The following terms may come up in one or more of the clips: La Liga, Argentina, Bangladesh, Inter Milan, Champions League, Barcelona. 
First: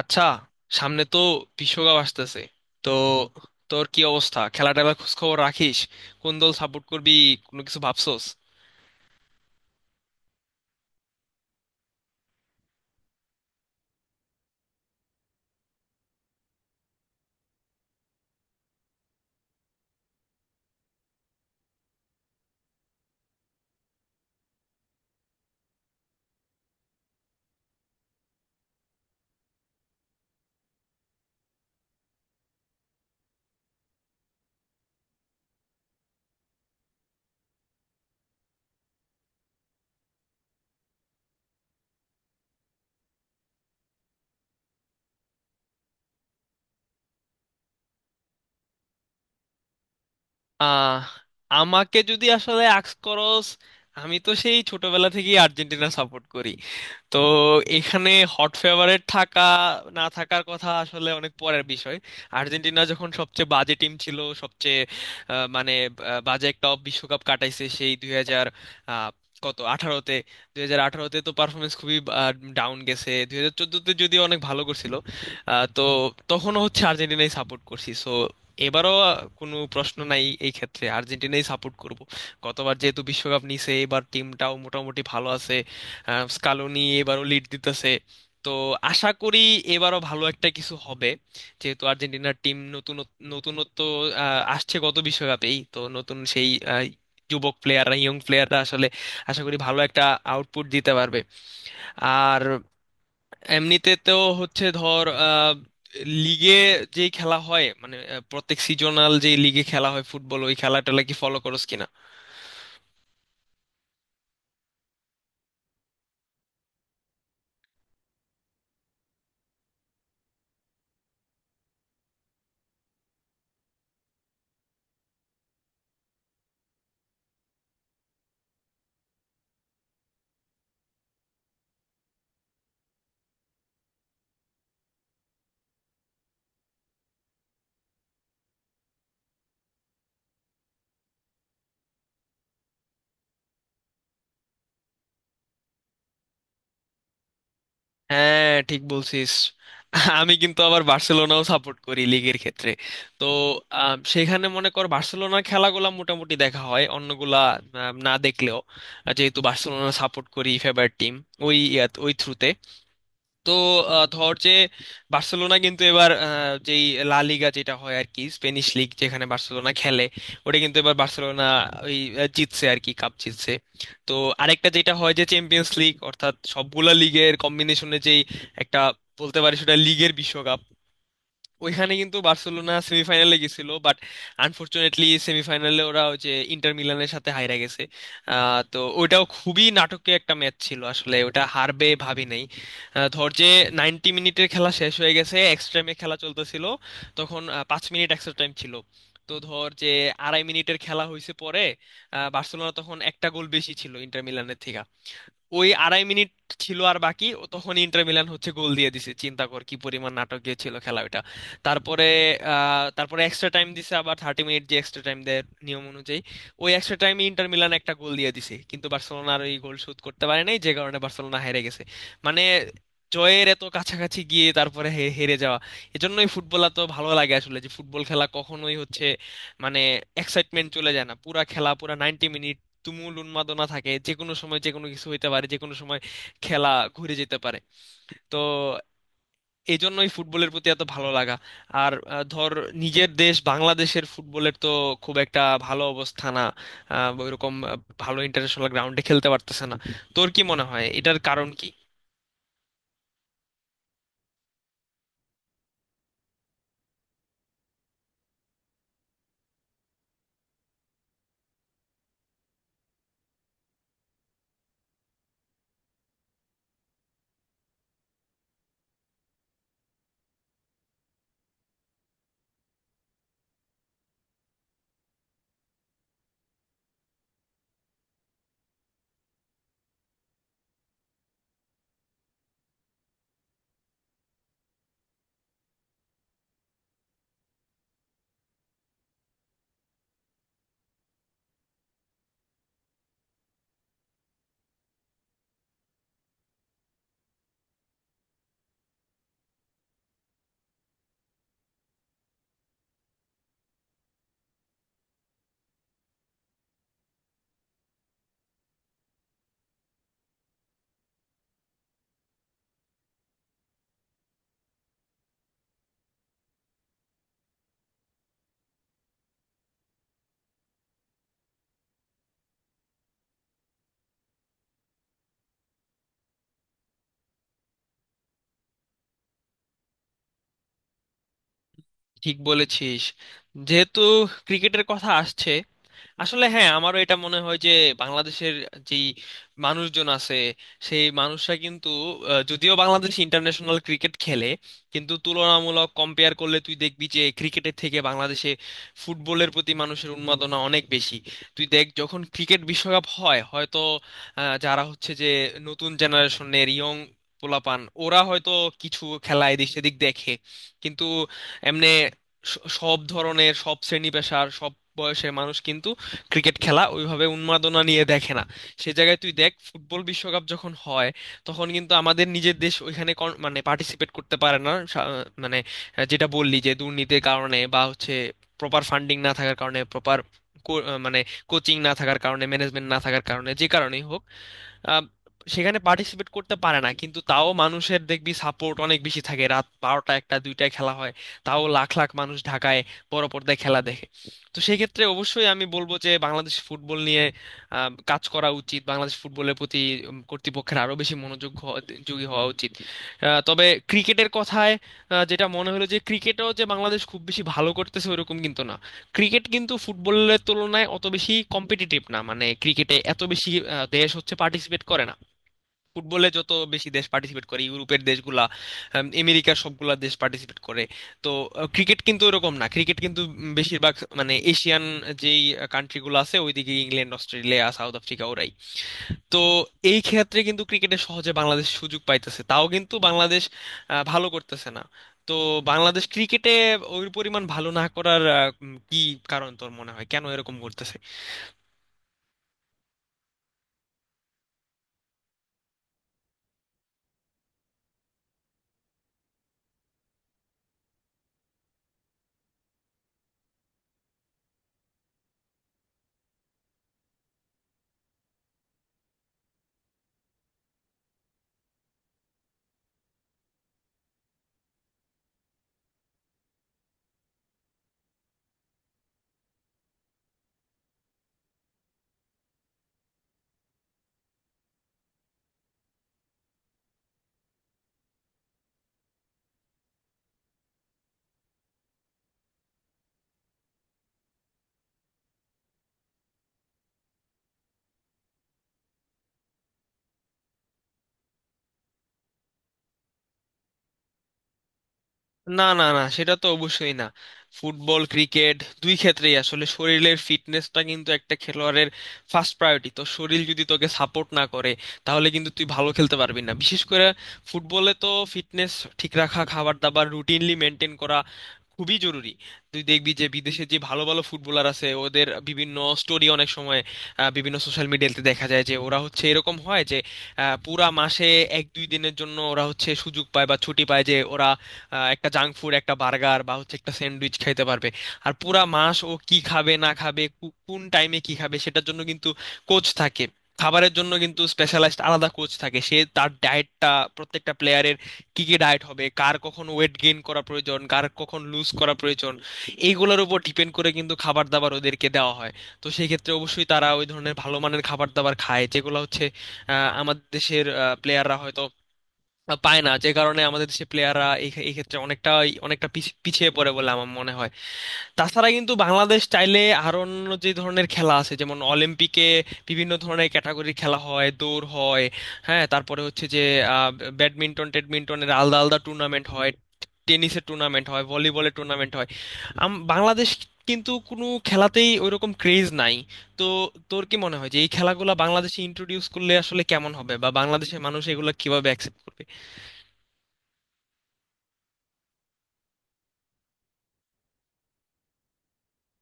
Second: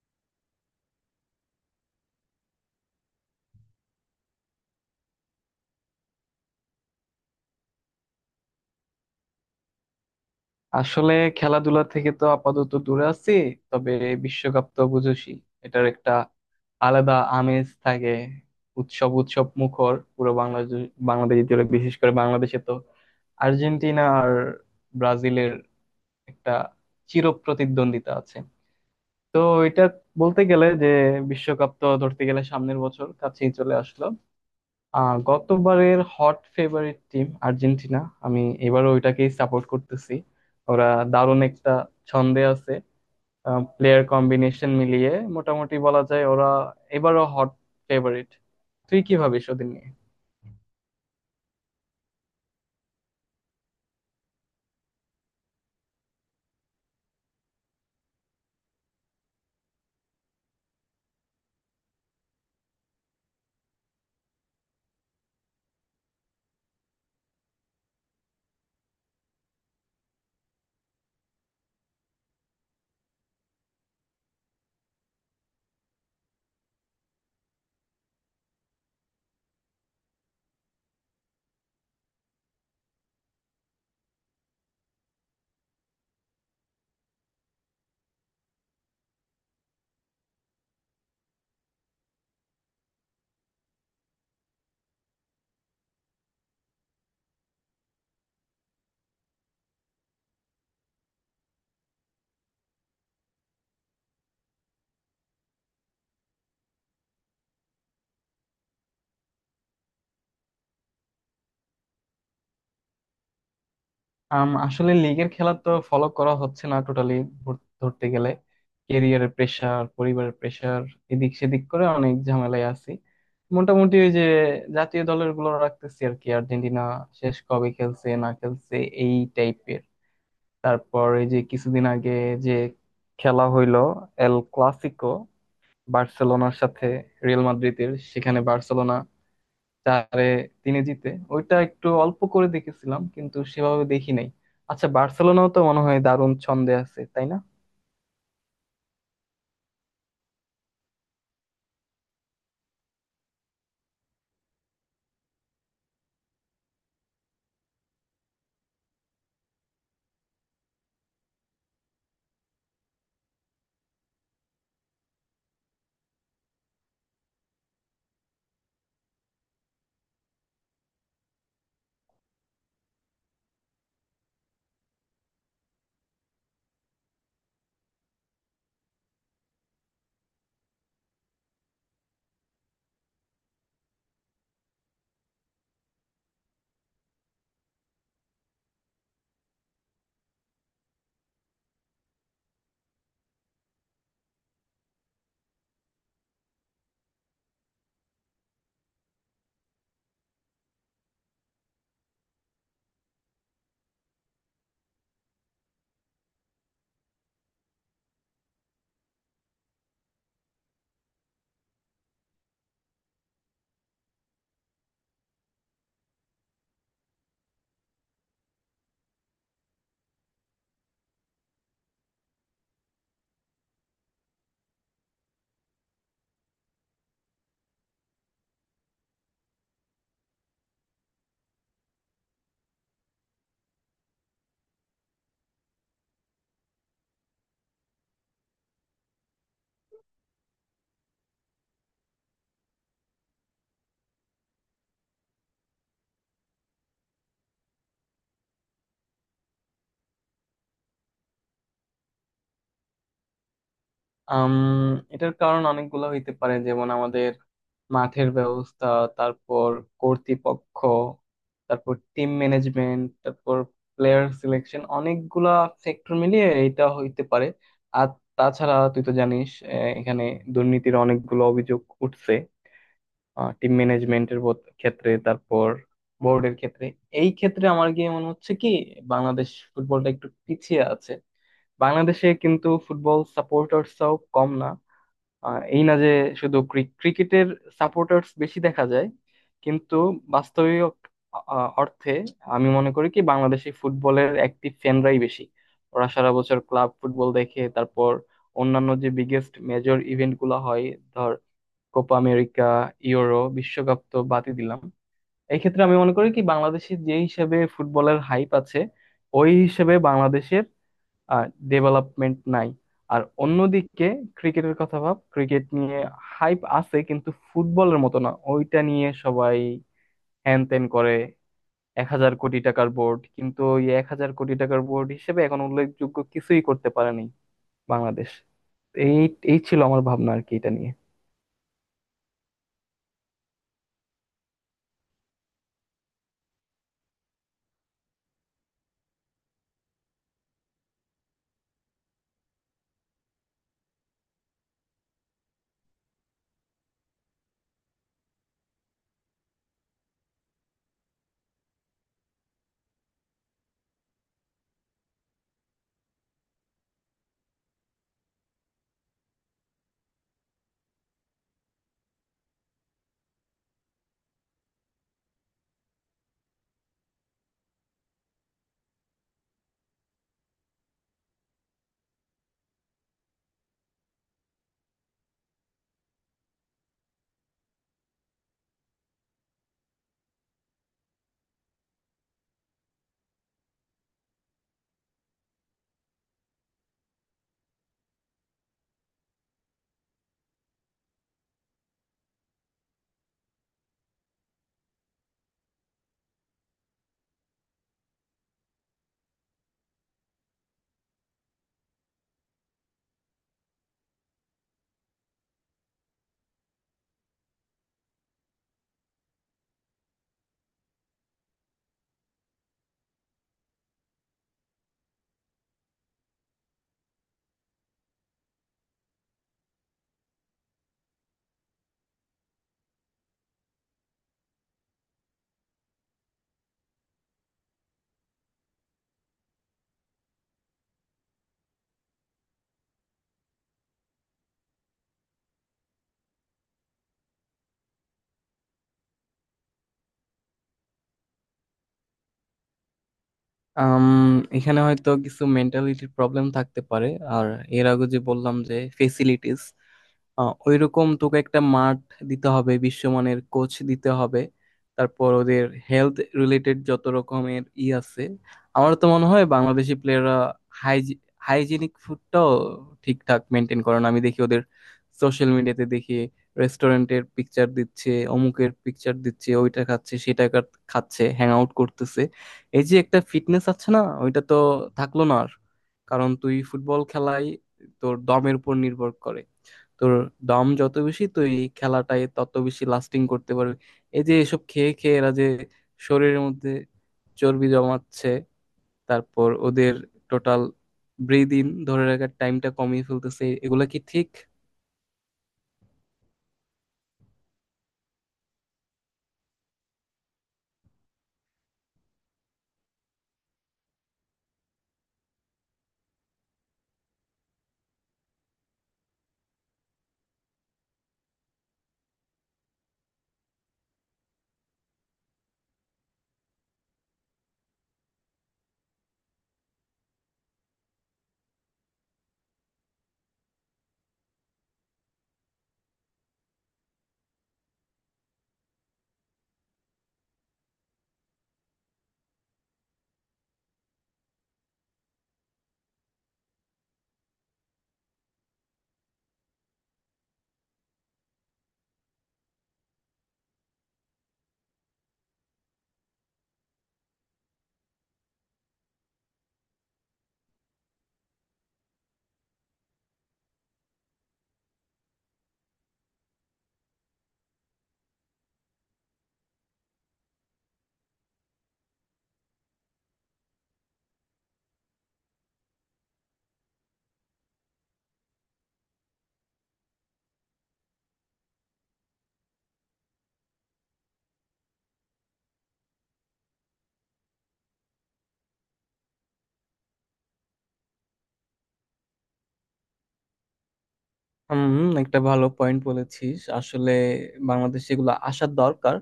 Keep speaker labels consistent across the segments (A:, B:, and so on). A: আচ্ছা, সামনে তো বিশ্বকাপ আসতেছে। তো তোর কি অবস্থা? খেলা টেলার খোঁজ খবর রাখিস? কোন দল সাপোর্ট করবি? কোনো কিছু ভাবছোস?
B: আসলে খেলাধুলা থেকে তো আপাতত দূরে আছি। তবে বিশ্বকাপ তো বুঝোসই, এটার একটা আলাদা আমেজ থাকে। উৎসব উৎসব মুখর পুরো বাংলাদেশ বাংলাদেশ জুড়ে, বিশেষ করে বাংলাদেশে তো আর্জেন্টিনা আর ব্রাজিলের একটা চিরপ্রতিদ্বন্দ্বিতা আছে। তো এটা বলতে গেলে যে বিশ্বকাপ তো ধরতে গেলে সামনের বছর কাছেই চলে আসলো। গতবারের হট ফেভারিট টিম আর্জেন্টিনা, আমি এবারও ওইটাকেই সাপোর্ট করতেছি। ওরা দারুণ একটা ছন্দে আছে, প্লেয়ার কম্বিনেশন মিলিয়ে মোটামুটি বলা যায় ওরা এবারও হট ফেভারিট। তুই কি ভাবিস ওদের নিয়ে?
A: আহ আমাকে যদি আসলে আক্স করস, আমি তো সেই ছোটবেলা থেকেই আর্জেন্টিনা সাপোর্ট করি। তো এখানে হট ফেভারিট থাকা না থাকার কথা আসলে অনেক পরের বিষয়। আর্জেন্টিনা যখন সবচেয়ে বাজে টিম ছিল, সবচেয়ে মানে বাজে একটা বিশ্বকাপ কাটাইছে সেই দুই হাজার আহ, কত আঠারোতে, 2018তে তো পারফরমেন্স খুবই ডাউন গেছে, 2014তে যদিও অনেক ভালো করছিল। তো তখনও হচ্ছে আর্জেন্টিনাই সাপোর্ট করছি। সো এবারও কোনো প্রশ্ন নাই এই ক্ষেত্রে, আর্জেন্টিনাই সাপোর্ট করব। গতবার যেহেতু বিশ্বকাপ নিছে, এবার টিমটাও মোটামুটি ভালো আছে। স্কালোনি এবারও লিড দিতেছে। তো আশা করি এবারও ভালো একটা কিছু হবে। যেহেতু আর্জেন্টিনার টিম নতুন, নতুনত্ব আসছে গত বিশ্বকাপেই, তো নতুন সেই যুবক প্লেয়াররা, ইয়ং প্লেয়াররা আসলে আশা করি ভালো একটা আউটপুট দিতে পারবে। আর এমনিতে তো হচ্ছে ধর লিগে যে খেলা হয় মানে প্রত্যেক সিজনাল যে লিগে খেলা হয় ফুটবল, ওই খেলাটা কি ফলো করোস কিনা?
B: আসলে লিগের খেলা তো ফলো করা হচ্ছে না টোটালি, ধরতে গেলে। ক্যারিয়ারের প্রেসার, পরিবারের প্রেসার, এদিক সেদিক করে অনেক ঝামেলায় আছি। মোটামুটি ওই যে জাতীয় দলের গুলো রাখতেছি আর কি, আর্জেন্টিনা শেষ কবে খেলছে না খেলছে এই টাইপের। তারপর এই যে কিছুদিন আগে যে খেলা হইলো এল ক্লাসিকো, বার্সেলোনার সাথে রিয়াল মাদ্রিদের, সেখানে বার্সেলোনা 4-3 জিতে, ওইটা একটু অল্প করে দেখেছিলাম কিন্তু সেভাবে দেখি নাই। আচ্ছা, বার্সেলোনাও তো মনে হয় দারুণ ছন্দে আছে, তাই না?
A: হ্যাঁ, ঠিক বলছিস। আমি কিন্তু আবার বার্সেলোনাও সাপোর্ট করি লিগের ক্ষেত্রে। তো সেখানে মনে কর বার্সেলোনার খেলাগুলা মোটামুটি দেখা হয়, অন্যগুলা না দেখলেও যেহেতু বার্সেলোনা সাপোর্ট করি ফেভারিট টিম, ওই ওই থ্রুতে। তো ধর যে বার্সেলোনা কিন্তু এবার যেই লা লিগা যেটা হয় আর কি, স্পেনিশ লিগ যেখানে বার্সেলোনা খেলে, ওটা কিন্তু এবার বার্সেলোনা ওই জিতছে আর কি, কাপ জিতছে। তো আরেকটা যেটা হয় যে চ্যাম্পিয়ন্স লিগ, অর্থাৎ সবগুলা লিগের কম্বিনেশনে যেই একটা বলতে পারি সেটা লিগের বিশ্বকাপ। ওইখানে কিন্তু বার্সেলোনা সেমিফাইনালে গেছিল বাট আনফরচুনেটলি সেমিফাইনালে ওরা ওই যে ইন্টার মিলানের সাথে হাইরা গেছে। তো ওইটাও খুবই নাটকীয় একটা ম্যাচ ছিল আসলে, ওটা হারবে ভাবি নাই। ধর যে 90 মিনিটের খেলা শেষ হয়ে গেছে, এক্সট্রা টাইমে খেলা চলতেছিল। তখন 5 মিনিট এক্সট্রা টাইম ছিল। তো ধর যে 2.5 মিনিটের খেলা হয়েছে পরে, বার্সেলোনা তখন একটা গোল বেশি ছিল ইন্টার মিলানের থেকে। ওই 2.5 মিনিট ছিল আর বাকি, ও তখন ইন্টার মিলান হচ্ছে গোল দিয়ে দিছে। চিন্তা কর কি পরিমাণ নাটকীয় ছিল খেলা ওটা। তারপরে তারপরে এক্সট্রা টাইম দিছে আবার 30 মিনিট, যে এক্সট্রা টাইম দেয় নিয়ম অনুযায়ী। ওই এক্সট্রা টাইমে ইন্টার মিলান একটা গোল দিয়ে দিছে কিন্তু বার্সেলোনার ওই গোল শোধ করতে পারে নাই, যে কারণে বার্সেলোনা হেরে গেছে। মানে জয়ের এত কাছাকাছি গিয়ে তারপরে হেরে যাওয়া। এজন্যই ফুটবল এত ভালো লাগে আসলে, যে ফুটবল খেলা কখনোই হচ্ছে মানে এক্সাইটমেন্ট চলে যায় না পুরা খেলা পুরা 90 মিনিট। তুমুল উন্মাদনা থাকে, যে কোনো সময় যে কোনো কিছু হইতে পারে, যে কোনো সময় খেলা ঘুরে যেতে পারে। তো এই জন্যই ফুটবলের প্রতি এত ভালো লাগা। আর ধর নিজের দেশ বাংলাদেশের ফুটবলের তো খুব একটা ভালো অবস্থা না। ওইরকম ভালো ইন্টারন্যাশনাল গ্রাউন্ডে খেলতে পারতেছে না। তোর কি মনে হয় এটার কারণ কি?
B: আম, এটার কারণ অনেকগুলো হইতে পারে, যেমন আমাদের মাঠের ব্যবস্থা, তারপর কর্তৃপক্ষ, তারপর টিম ম্যানেজমেন্ট, তারপর প্লেয়ার সিলেকশন, অনেকগুলা ফ্যাক্টর মিলিয়ে এটা হইতে পারে। আর তাছাড়া তুই তো জানিস এখানে দুর্নীতির অনেকগুলো অভিযোগ উঠছে, টিম ম্যানেজমেন্টের ক্ষেত্রে, তারপর বোর্ডের ক্ষেত্রে। এই ক্ষেত্রে আমার গিয়ে মনে হচ্ছে কি বাংলাদেশ ফুটবলটা একটু পিছিয়ে আছে। বাংলাদেশে কিন্তু ফুটবল সাপোর্টার্সরাও কম না। এই না যে শুধু ক্রিকেটের সাপোর্টার্স বেশি দেখা যায়, কিন্তু বাস্তবিক অর্থে আমি মনে করি কি বাংলাদেশি ফুটবলের অ্যাক্টিভ ফ্যানরাই বেশি। ওরা সারা বছর ক্লাব ফুটবল দেখে, তারপর অন্যান্য যে বিগেস্ট মেজর ইভেন্ট গুলো হয়, ধর কোপা আমেরিকা, ইউরো, বিশ্বকাপ তো বাদই দিলাম। এই ক্ষেত্রে আমি মনে করি কি বাংলাদেশে যে হিসেবে ফুটবলের হাইপ আছে, ওই হিসেবে বাংলাদেশের ডেভেলপমেন্ট নাই। আর অন্যদিকে ক্রিকেটের কথা ভাব, ক্রিকেট নিয়ে হাইপ আছে কিন্তু ফুটবলের মতো না, ওইটা নিয়ে সবাই হ্যান ত্যান করে। 1000 কোটি টাকার বোর্ড, কিন্তু ওই 1000 কোটি টাকার বোর্ড হিসেবে এখন উল্লেখযোগ্য কিছুই করতে পারেনি বাংলাদেশ। এই এই ছিল আমার ভাবনা আর কি এটা নিয়ে।
A: ঠিক বলেছিস। যেহেতু ক্রিকেটের কথা আসছে, আসলে হ্যাঁ আমারও এটা মনে হয় যে বাংলাদেশের যেই মানুষজন আছে সেই মানুষরা কিন্তু যদিও বাংলাদেশ ইন্টারন্যাশনাল ক্রিকেট খেলে কিন্তু তুলনামূলক কম্পেয়ার করলে তুই দেখবি যে ক্রিকেটের থেকে বাংলাদেশে ফুটবলের প্রতি মানুষের উন্মাদনা অনেক বেশি। তুই দেখ যখন ক্রিকেট বিশ্বকাপ হয় হয়তো যারা হচ্ছে যে নতুন জেনারেশনের ইয়ং পোলাপান ওরা হয়তো কিছু খেলা এদিক সেদিক দেখে, কিন্তু এমনি সব ধরনের সব শ্রেণী পেশার সব বয়সের মানুষ কিন্তু ক্রিকেট খেলা ওইভাবে উন্মাদনা নিয়ে দেখে না। সে জায়গায় তুই দেখ ফুটবল বিশ্বকাপ যখন হয় তখন কিন্তু আমাদের নিজের দেশ ওইখানে মানে পার্টিসিপেট করতে পারে না, মানে যেটা বললি যে দুর্নীতির কারণে বা হচ্ছে প্রপার ফান্ডিং না থাকার কারণে প্রপার মানে কোচিং না থাকার কারণে ম্যানেজমেন্ট না থাকার কারণে যে কারণেই হোক আহ, সেখানে পার্টিসিপেট করতে পারে না। কিন্তু তাও মানুষের দেখবি সাপোর্ট অনেক বেশি থাকে, রাত 12টা, 1টা, 2টায় খেলা হয় তাও লাখ লাখ মানুষ ঢাকায় বড় পর্দায় খেলা দেখে। তো সেই ক্ষেত্রে অবশ্যই আমি বলবো যে বাংলাদেশ ফুটবল নিয়ে কাজ করা উচিত, বাংলাদেশ ফুটবলের প্রতি কর্তৃপক্ষের আরো বেশি মনোযোগ যোগী হওয়া উচিত। তবে ক্রিকেটের কথায় যেটা মনে হলো যে ক্রিকেটও যে বাংলাদেশ খুব বেশি ভালো করতেছে ওরকম কিন্তু না। ক্রিকেট কিন্তু ফুটবলের তুলনায় অত বেশি কম্পিটিটিভ না, মানে ক্রিকেটে এত বেশি দেশ হচ্ছে পার্টিসিপেট করে না। ফুটবলে যত বেশি দেশ পার্টিসিপেট করে ইউরোপের দেশগুলা, আমেরিকার সবগুলা দেশ পার্টিসিপেট করে। তো ক্রিকেট কিন্তু এরকম না, ক্রিকেট কিন্তু বেশিরভাগ মানে এশিয়ান যেই কান্ট্রিগুলো আছে ওইদিকে ইংল্যান্ড, অস্ট্রেলিয়া, সাউথ আফ্রিকা ওরাই। তো এই ক্ষেত্রে কিন্তু ক্রিকেটে সহজে বাংলাদেশ সুযোগ পাইতেছে তাও কিন্তু বাংলাদেশ ভালো করতেছে না। তো বাংলাদেশ ক্রিকেটে ওই পরিমাণ ভালো না করার কি কারণ তোর মনে হয়, কেন এরকম করতেছে?
B: আম, এখানে হয়তো কিছু মেন্টালিটির প্রবলেম থাকতে পারে। আর এর আগে যে বললাম যে ফেসিলিটিস, ওইরকম তোকে একটা মাঠ দিতে হবে, বিশ্বমানের কোচ দিতে হবে, তারপর ওদের হেলথ রিলেটেড যত রকমের ই আছে। আমার তো মনে হয় বাংলাদেশি প্লেয়াররা হাইজিনিক ফুডটাও ঠিকঠাক মেনটেন করে না। আমি দেখি ওদের, সোশ্যাল মিডিয়াতে দেখি রেস্টুরেন্টের পিকচার দিচ্ছে, অমুকের পিকচার দিচ্ছে, ওইটা খাচ্ছে, সেটা খাচ্ছে, হ্যাং আউট করতেছে। এই যে একটা ফিটনেস আছে না, ওইটা তো থাকলো না আর। কারণ তুই ফুটবল খেলাই তোর দমের উপর নির্ভর করে। তোর দম যত বেশি, তুই এই খেলাটায় তত বেশি লাস্টিং করতে পারবি। এই যে এসব খেয়ে খেয়ে এরা যে শরীরের মধ্যে চর্বি জমাচ্ছে, তারপর ওদের টোটাল ব্রিদিন ধরে রাখার টাইমটা কমিয়ে ফেলতেছে, এগুলা কি ঠিক?
A: না, না, না, সেটা তো অবশ্যই না। ফুটবল ক্রিকেট দুই ক্ষেত্রেই আসলে শরীরের ফিটনেসটা কিন্তু একটা খেলোয়াড়ের ফার্স্ট প্রায়োরিটি। তো শরীর যদি তোকে সাপোর্ট না করে তাহলে কিন্তু তুই ভালো খেলতে পারবি না, বিশেষ করে ফুটবলে তো ফিটনেস ঠিক রাখা, খাবার দাবার রুটিনলি মেনটেন করা খুবই জরুরি। তুই দেখবি যে বিদেশে যে ভালো ভালো ফুটবলার আছে ওদের বিভিন্ন স্টোরি অনেক সময় বিভিন্ন সোশ্যাল মিডিয়াতে দেখা যায় যে ওরা হচ্ছে এরকম হয় যে পুরা মাসে 1-2 দিনের জন্য ওরা হচ্ছে সুযোগ পায় বা ছুটি পায় যে ওরা একটা জাঙ্ক ফুড, একটা বার্গার বা হচ্ছে একটা স্যান্ডউইচ খাইতে পারবে। আর পুরা মাস ও কি খাবে না খাবে, কোন টাইমে কি খাবে সেটার জন্য কিন্তু কোচ থাকে। খাবারের জন্য কিন্তু স্পেশালাইজড আলাদা কোচ থাকে, সে তার ডায়েটটা প্রত্যেকটা প্লেয়ারের কি কি ডায়েট হবে, কার কখন ওয়েট গেইন করা প্রয়োজন, কার কখন লুজ করা প্রয়োজন, এইগুলোর উপর ডিপেন্ড করে কিন্তু খাবার দাবার ওদেরকে দেওয়া হয়। তো সেই ক্ষেত্রে অবশ্যই তারা ওই ধরনের ভালো মানের খাবার দাবার খায় যেগুলো হচ্ছে আমাদের দেশের প্লেয়াররা হয়তো পায় না, যে কারণে আমাদের দেশে প্লেয়াররা এই এই ক্ষেত্রে অনেকটা অনেকটা পিছিয়ে পড়ে বলে আমার মনে হয়। তাছাড়া কিন্তু বাংলাদেশ চাইলে আরো অন্য যে ধরনের খেলা আছে যেমন অলিম্পিকে বিভিন্ন ধরনের ক্যাটাগরির খেলা হয়, দৌড় হয়, হ্যাঁ, তারপরে হচ্ছে যে আহ, ব্যাডমিন্টন টেডমিন্টনের আলাদা আলাদা টুর্নামেন্ট হয়, টেনিসের টুর্নামেন্ট হয়, ভলিবলের টুর্নামেন্ট হয়। বাংলাদেশ কিন্তু কোনো খেলাতেই ওইরকম ক্রেজ নাই। তো তোর কি মনে হয় যে এই খেলাগুলো বাংলাদেশে ইন্ট্রোডিউস করলে আসলে কেমন হবে, বা বাংলাদেশের মানুষ এগুলো কিভাবে অ্যাকসেপ্ট করবে?
B: হুম, একটা ভালো পয়েন্ট বলেছিস আসলে। বাংলাদেশে এগুলো আসার দরকার,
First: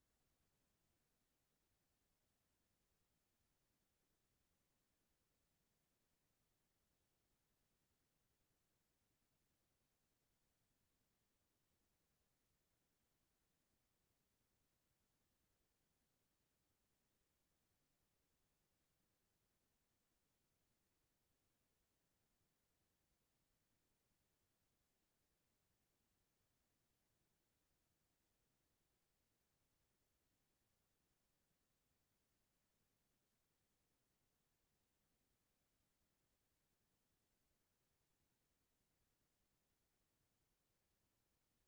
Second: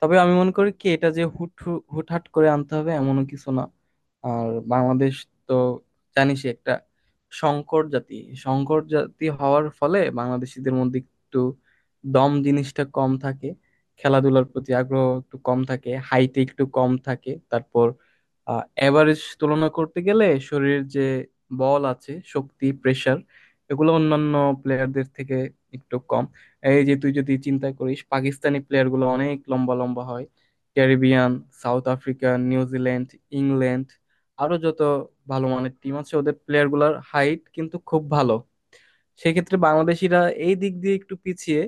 B: তবে আমি মনে করি কি এটা যে হুট হুটহাট করে আনতে হবে এমনও কিছু না। আর বাংলাদেশ তো জানিসই একটা সংকট জাতি। সংকট জাতি হওয়ার ফলে বাংলাদেশিদের মধ্যে একটু দম জিনিসটা কম থাকে, খেলাধুলার প্রতি আগ্রহ একটু কম থাকে, হাইটে একটু কম থাকে, তারপর এভারেজ তুলনা করতে গেলে শরীরের যে বল আছে, শক্তি, প্রেশার, এগুলো অন্যান্য প্লেয়ারদের থেকে একটু কম। এই যে তুই যদি চিন্তা করিস, পাকিস্তানি প্লেয়ারগুলো অনেক লম্বা লম্বা হয়, Caribbean, South Africa, New Zealand, England, আরো যত ভালো মানের টিম আছে ওদের প্লেয়ারগুলোর হাইট কিন্তু খুব ভালো। সেক্ষেত্রে বাংলাদেশিরা এই দিক দিয়ে একটু পিছিয়ে।